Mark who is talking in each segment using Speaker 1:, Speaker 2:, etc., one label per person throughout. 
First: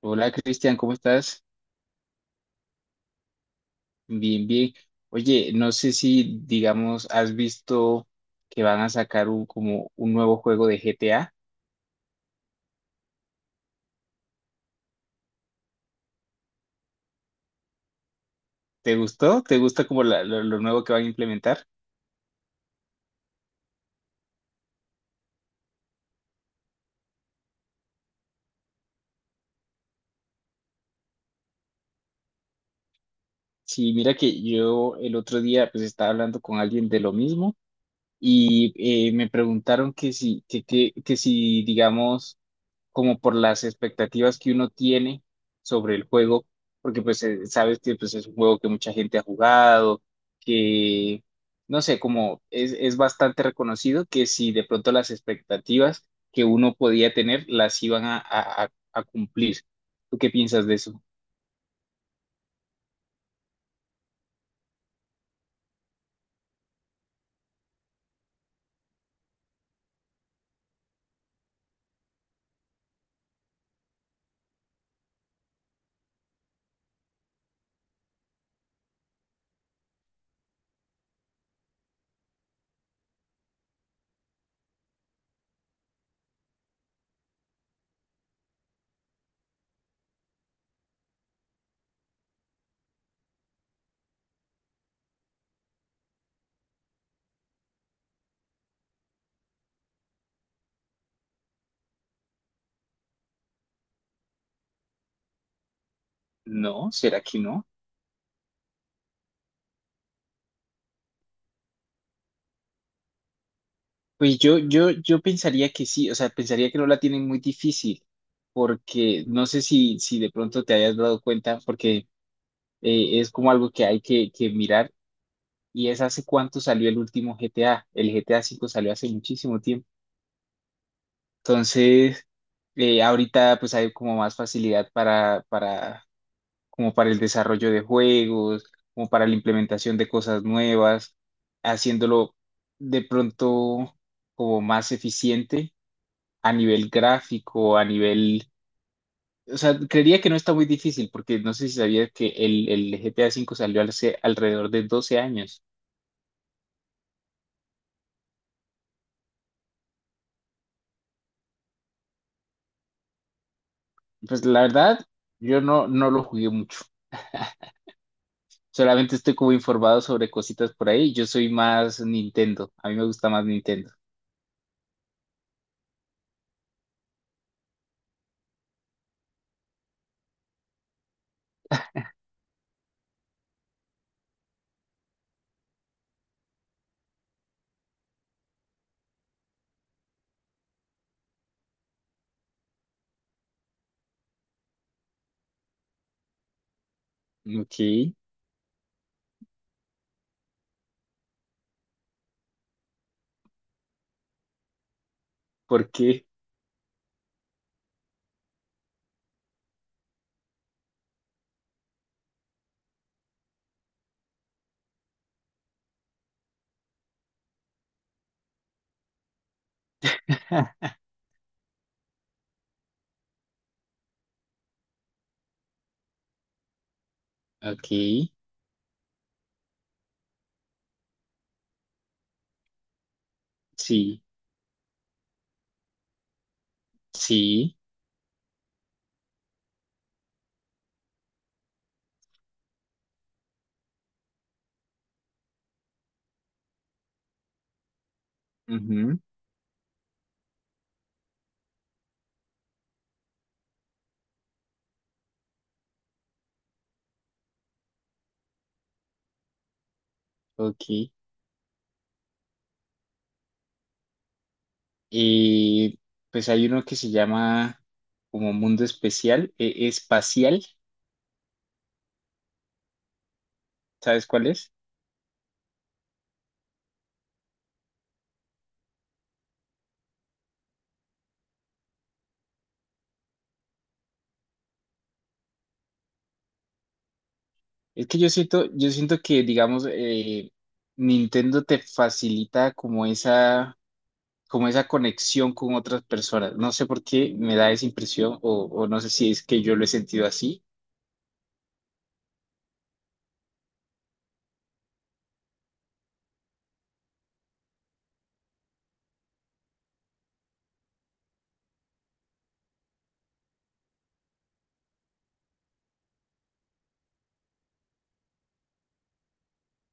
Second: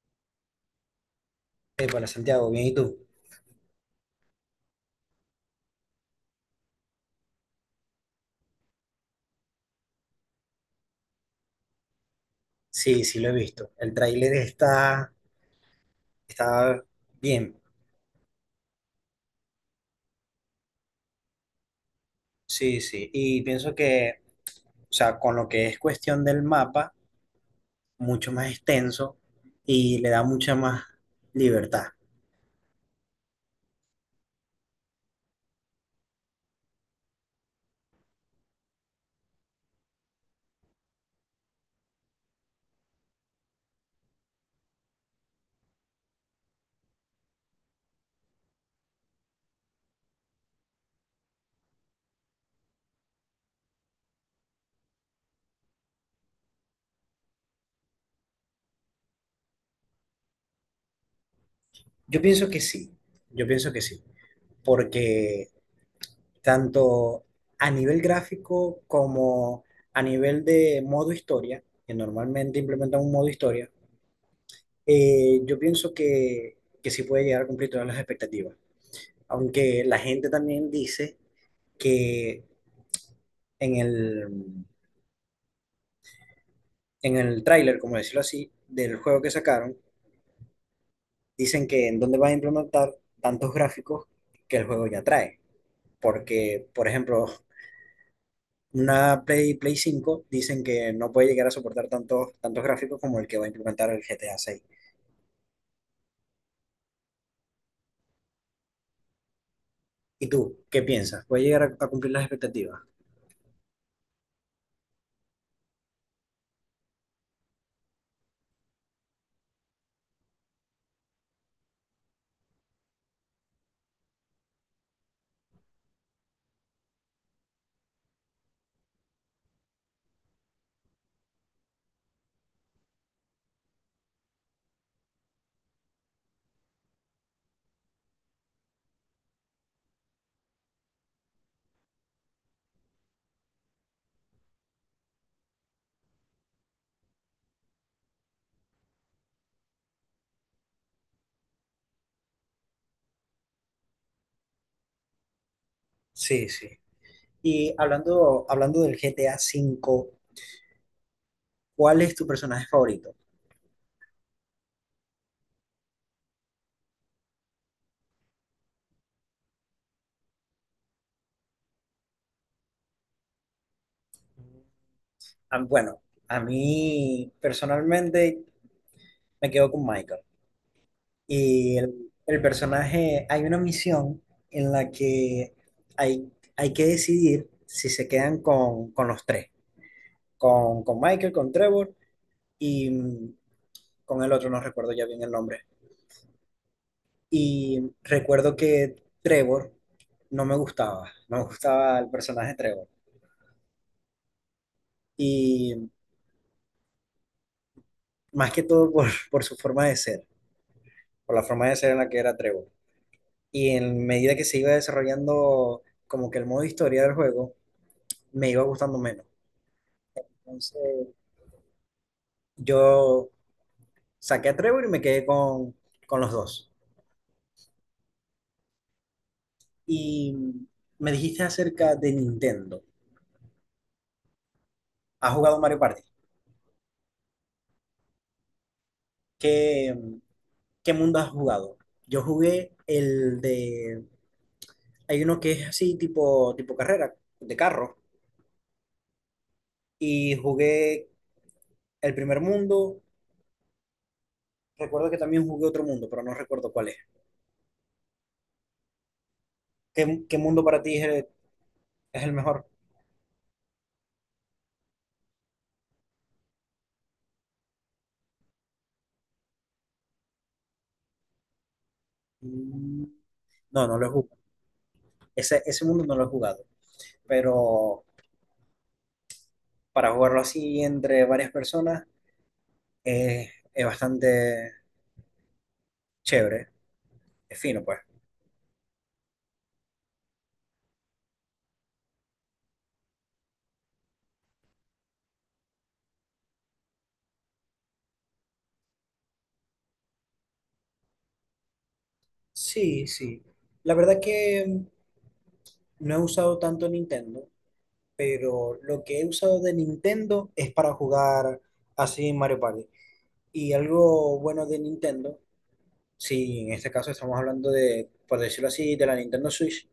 Speaker 1: Hola, Cristian, ¿cómo estás?
Speaker 2: Hola Santiago, bien, ¿y tú?
Speaker 1: Bien, bien. Oye, no sé si, digamos, has visto que van a sacar un, como un nuevo juego de GTA.
Speaker 2: Sí, sí, lo he visto. El tráiler está bien.
Speaker 1: ¿Te gustó? ¿Te gusta como lo nuevo que van a implementar?
Speaker 2: Sí, sí. Y pienso o sea, con lo que es cuestión del mapa, mucho más extenso y le da mucha más libertad.
Speaker 1: Sí, mira que yo el otro día pues estaba hablando con alguien de lo mismo y me preguntaron que si, que si, digamos, como por las expectativas que uno tiene sobre el juego, porque pues sabes que pues, es un juego que mucha gente ha jugado, que no sé, como es bastante reconocido, que si de pronto las expectativas que uno podía tener las iban a cumplir. ¿Tú qué piensas de eso?
Speaker 2: Yo pienso que sí, yo pienso que sí. Porque tanto a nivel gráfico como a nivel de modo historia, que normalmente implementan un modo historia, yo pienso que sí puede llegar a cumplir todas las expectativas. Aunque la gente también dice que en en el tráiler, como decirlo así, del juego que sacaron, dicen que en dónde van a implementar tantos gráficos que el juego ya trae. Porque, por ejemplo, una Play 5 dicen que no puede llegar a soportar tantos gráficos como el que va a implementar el GTA 6.
Speaker 1: No, ¿será que no?
Speaker 2: ¿Y tú qué piensas? ¿Puede llegar a cumplir las expectativas?
Speaker 1: Pues yo pensaría que sí, o sea, pensaría que no la tienen muy difícil, porque no sé si de pronto te hayas dado cuenta, porque es como algo que hay que mirar. Y es hace cuánto salió el último GTA. El GTA V salió hace muchísimo tiempo. Entonces, ahorita pues hay como más facilidad como para el desarrollo de juegos, como para la implementación de cosas nuevas, haciéndolo de pronto como más eficiente a nivel gráfico, a nivel... O sea, creería que no está muy difícil porque no sé si sabías que el GTA V salió hace alrededor de 12 años.
Speaker 2: Sí, sí. Y hablando del GTA 5, ¿cuál es tu personaje favorito?
Speaker 1: Pues la verdad, yo no lo jugué mucho. Solamente estoy como informado sobre cositas por ahí. Yo soy más Nintendo. A mí me gusta más Nintendo.
Speaker 2: Bueno, a mí personalmente me quedo con Michael. Y el personaje, hay una misión en la que hay, hay que decidir si se quedan con los tres, con Michael, con Trevor y con el otro, no recuerdo ya bien el nombre.
Speaker 1: Ok,
Speaker 2: Y recuerdo que Trevor no me gustaba, no me gustaba el personaje Trevor. Y
Speaker 1: ¿por qué?
Speaker 2: más que todo por su forma de ser, por la forma de ser en la que era Trevor. Y en medida que se iba desarrollando como que el modo historia del juego, me iba gustando menos. Entonces, yo saqué a Trevor y me quedé con los dos.
Speaker 1: Ok,
Speaker 2: Y me dijiste acerca de Nintendo.
Speaker 1: sí,
Speaker 2: ¿Has jugado Mario Party?
Speaker 1: sí,
Speaker 2: ¿Qué, qué mundo has jugado? Yo jugué el de... Hay uno que es así, tipo carrera, de carro.
Speaker 1: ujú,
Speaker 2: Y jugué el primer mundo. Recuerdo que también jugué otro mundo, pero no recuerdo cuál es. Qué mundo para ti es
Speaker 1: ok.
Speaker 2: es el mejor?
Speaker 1: Eh, pues hay uno que se llama como Mundo Especial, Espacial,
Speaker 2: Mm, no, no lo he
Speaker 1: ¿sabes
Speaker 2: jugado.
Speaker 1: cuál es?
Speaker 2: Ese mundo no lo he jugado. Pero para jugarlo así entre varias personas es bastante chévere. Es fino, pues.
Speaker 1: Es que yo siento que, digamos, Nintendo te facilita como esa conexión con otras personas. No sé por qué me da esa impresión o no sé si es que yo lo he sentido así.
Speaker 2: Sí, sí. La verdad que no he usado tanto Nintendo, pero lo que he usado de Nintendo es para jugar así Mario Party. Y algo bueno de Nintendo, si en este caso estamos hablando de, por decirlo así, de la Nintendo Switch,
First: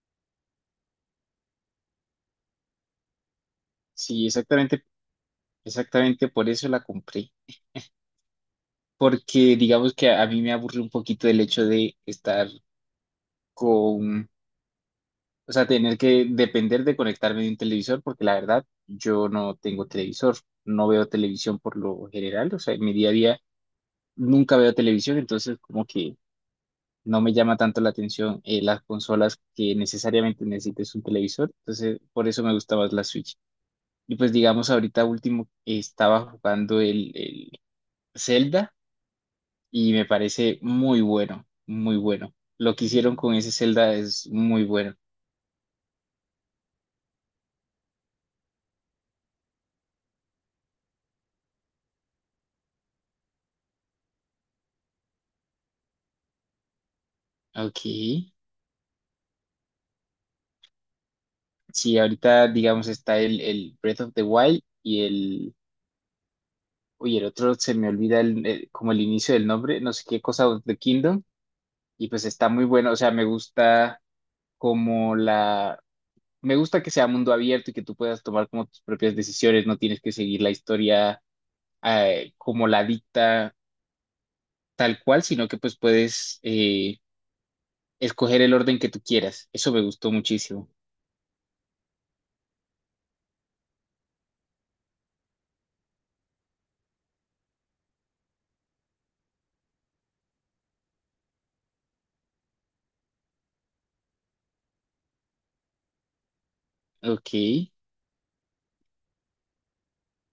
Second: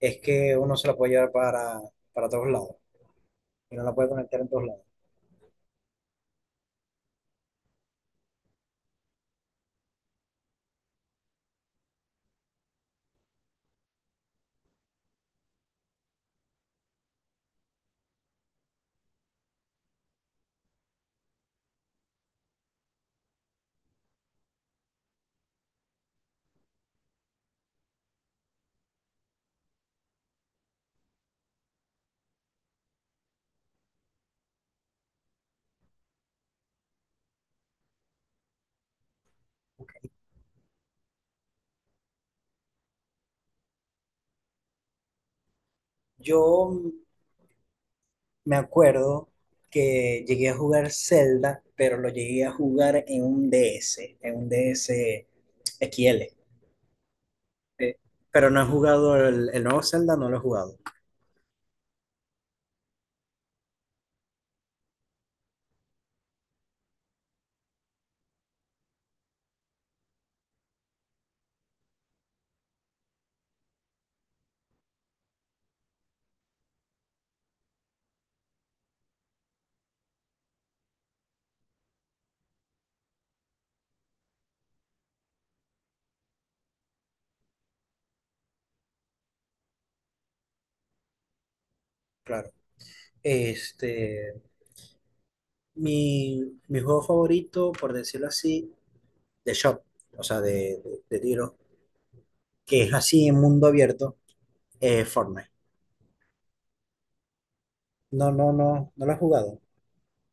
Speaker 2: es que uno se la puede llevar para todos lados. Y no la puede
Speaker 1: Sí,
Speaker 2: conectar en todos lados.
Speaker 1: exactamente, exactamente por eso la compré. Porque digamos que a mí me aburre un poquito el hecho de estar con, o sea, tener que depender de conectarme de un televisor, porque la verdad yo no tengo televisor, no veo televisión por lo general, o sea, en mi día a día nunca veo televisión, entonces como que no me llama tanto la atención, las consolas que necesariamente necesites un televisor, entonces por eso me gusta más la Switch. Y pues digamos, ahorita último, estaba jugando el Zelda y me parece muy bueno, muy bueno. Lo que hicieron con ese Zelda es muy bueno.
Speaker 2: Yo me acuerdo que llegué a jugar Zelda, pero lo llegué a jugar en un DS, en un DS XL.
Speaker 1: Ok.
Speaker 2: eh, Pero no he jugado el nuevo Zelda, no lo he jugado,
Speaker 1: Sí, ahorita digamos está el Breath of the Wild y el... Oye, el otro se me olvida como el inicio del nombre, no sé qué cosa of the Kingdom, y pues está muy bueno, o sea, me gusta como la, me gusta que sea mundo abierto y que tú puedas tomar como tus propias decisiones, no tienes que seguir la historia, como la dicta tal cual, sino que pues puedes, escoger el orden que tú quieras. Eso me gustó muchísimo.
Speaker 2: claro. Este, mi juego favorito, por decirlo así, de shop, o sea, de tiro, que es así en mundo abierto, es Fortnite.
Speaker 1: Ok.
Speaker 2: No, no, no, no lo he jugado.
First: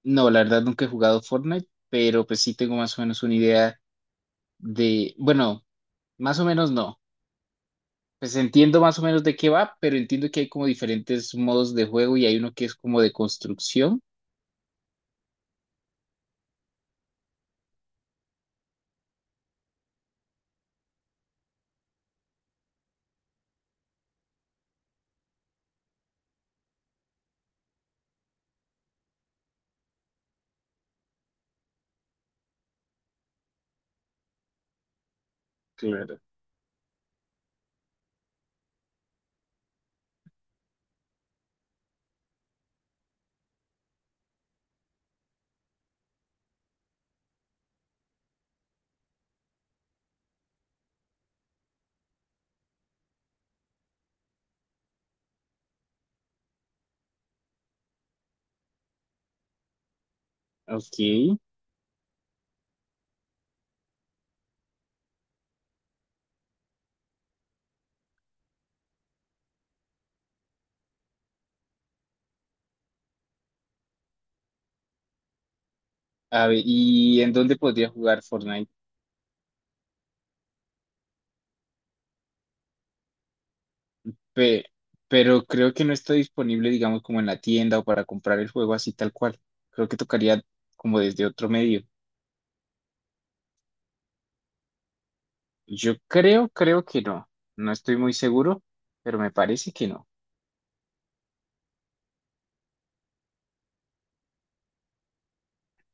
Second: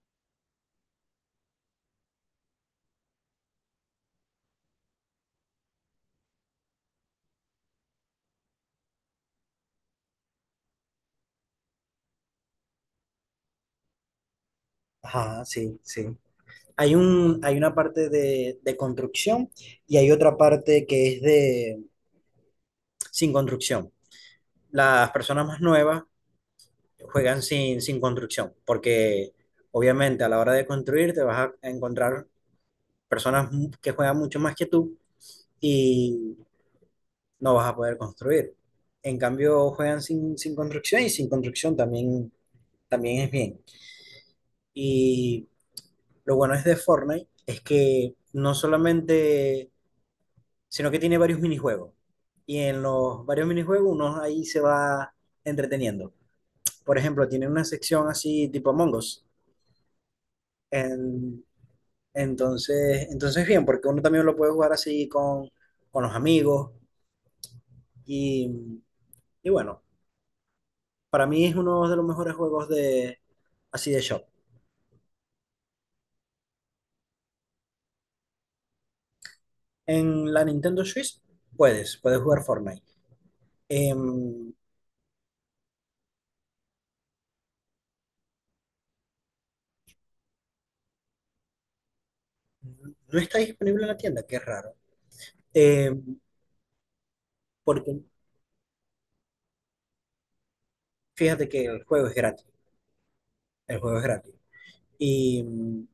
Speaker 1: No, la verdad nunca he jugado Fortnite, pero pues sí tengo más o menos una idea de, bueno, más o menos no. Pues entiendo más o menos de qué va, pero entiendo que hay como diferentes modos de juego y hay uno que es como de construcción.
Speaker 2: Ajá, sí, sí. Hay un, hay una parte de construcción y hay otra parte que es de sin construcción. Las personas más nuevas juegan sin construcción, porque obviamente a la hora de construir te vas a encontrar personas que juegan mucho más que tú
Speaker 1: Claro.
Speaker 2: y no vas a poder construir. En cambio, juegan sin construcción y sin construcción también, también es bien. Y lo bueno es de Fortnite es que no solamente sino que tiene varios minijuegos. Y en los varios minijuegos uno ahí se va entreteniendo. Por ejemplo, tiene una sección así tipo Among Us.
Speaker 1: Ok.
Speaker 2: En- entonces, entonces bien, porque uno también lo puede jugar así con los amigos. Y, y bueno, para mí es uno de los mejores juegos de, así de shop.
Speaker 1: A ver, ¿y en dónde podría jugar Fortnite?
Speaker 2: En la Nintendo Switch puedes jugar Fortnite. Em,
Speaker 1: Pe- pero creo que no está disponible, digamos, como en la tienda o para comprar el juego así tal cual. Creo que tocaría como desde otro medio.
Speaker 2: no está disponible en la tienda, qué raro.
Speaker 1: Yo
Speaker 2: Em,
Speaker 1: creo, creo que no. No estoy
Speaker 2: porque
Speaker 1: muy seguro, pero me parece que no.
Speaker 2: fíjate que el juego es gratis. El juego es gratis. Y mm,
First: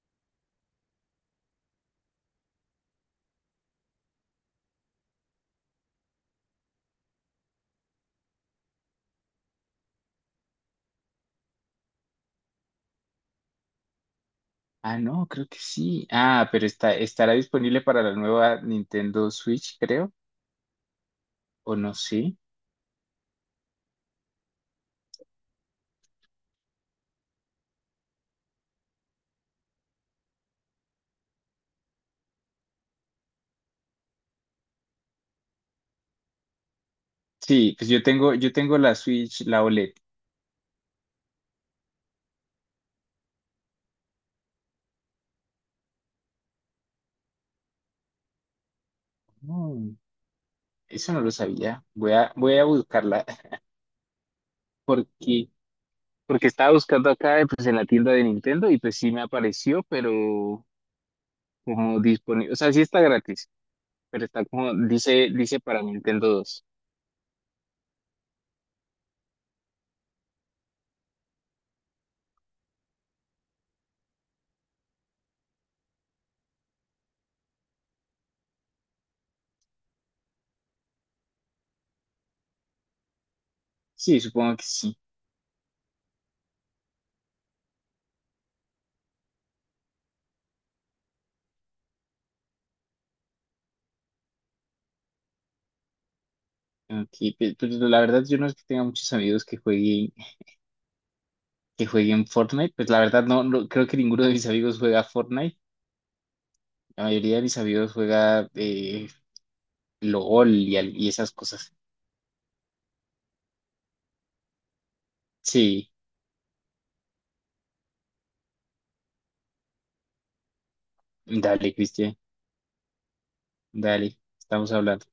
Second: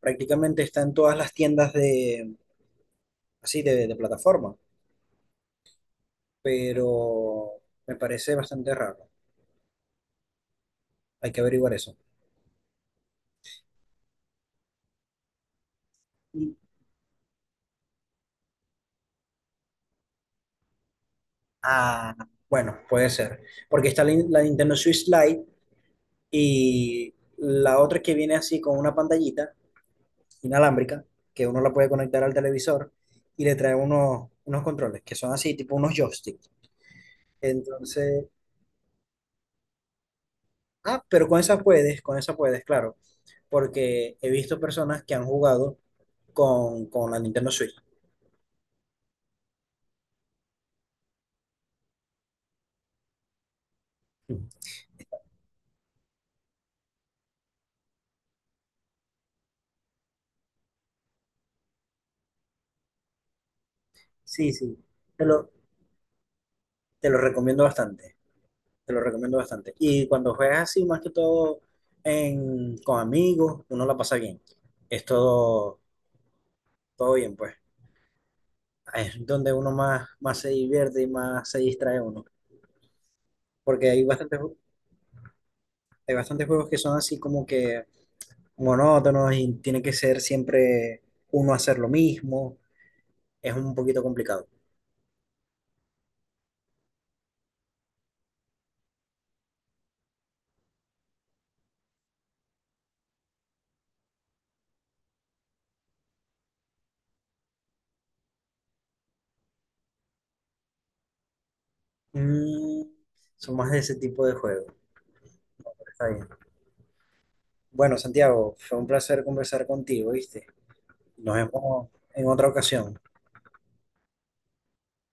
Speaker 2: prácticamente está en todas las tiendas de, así, de plataforma, pero me parece bastante raro. Hay que averiguar eso.
Speaker 1: Ah, no, creo que sí. Ah,
Speaker 2: Y-
Speaker 1: pero está, estará disponible para la nueva Nintendo Switch, creo, o no
Speaker 2: Ah,
Speaker 1: sí.
Speaker 2: bueno, puede ser, porque está la Nintendo Switch Lite y la otra que viene así con una pantallita inalámbrica, que uno la puede conectar al televisor y le trae unos controles, que son así, tipo unos joysticks.
Speaker 1: Sí, pues
Speaker 2: Entonces,
Speaker 1: yo tengo la Switch, la OLED.
Speaker 2: ah, pero con esa puedes, claro, porque he visto personas que han jugado con la Nintendo Switch.
Speaker 1: Mm, eso no lo sabía. Voy a, voy a buscarla porque... Porque estaba buscando acá, pues en la tienda de Nintendo y pues sí me apareció, pero como disponible, o sea, sí está gratis, pero está
Speaker 2: Sí,
Speaker 1: como,
Speaker 2: sí, te
Speaker 1: dice,
Speaker 2: lo,
Speaker 1: dice para Nintendo dos.
Speaker 2: te lo recomiendo bastante, te lo recomiendo bastante. Y cuando juegas así, más que todo en, con amigos, uno la pasa bien. Es todo, todo bien, pues. Es donde uno más, más se divierte y más se distrae uno. Porque hay
Speaker 1: Sí,
Speaker 2: bastantes,
Speaker 1: supongo que sí.
Speaker 2: hay bastantes juegos que son así como que monótonos y tiene que ser siempre uno hacer lo mismo. Es un poquito complicado.
Speaker 1: Aquí, pues, pues, la verdad yo no es que tenga muchos amigos que jueguen Fortnite, pues la verdad no, no- creo que ninguno de mis amigos juega Fortnite, la mayoría de mis amigos juega, LOL y, al- y esas cosas.
Speaker 2: Mm, son más de ese tipo de juegos.
Speaker 1: Sí,
Speaker 2: Está bien. Bueno, Santiago, fue un placer conversar contigo, ¿viste? Nos
Speaker 1: dale,
Speaker 2: vemos
Speaker 1: Cristian,
Speaker 2: en otra ocasión.
Speaker 1: dale, estamos hablando.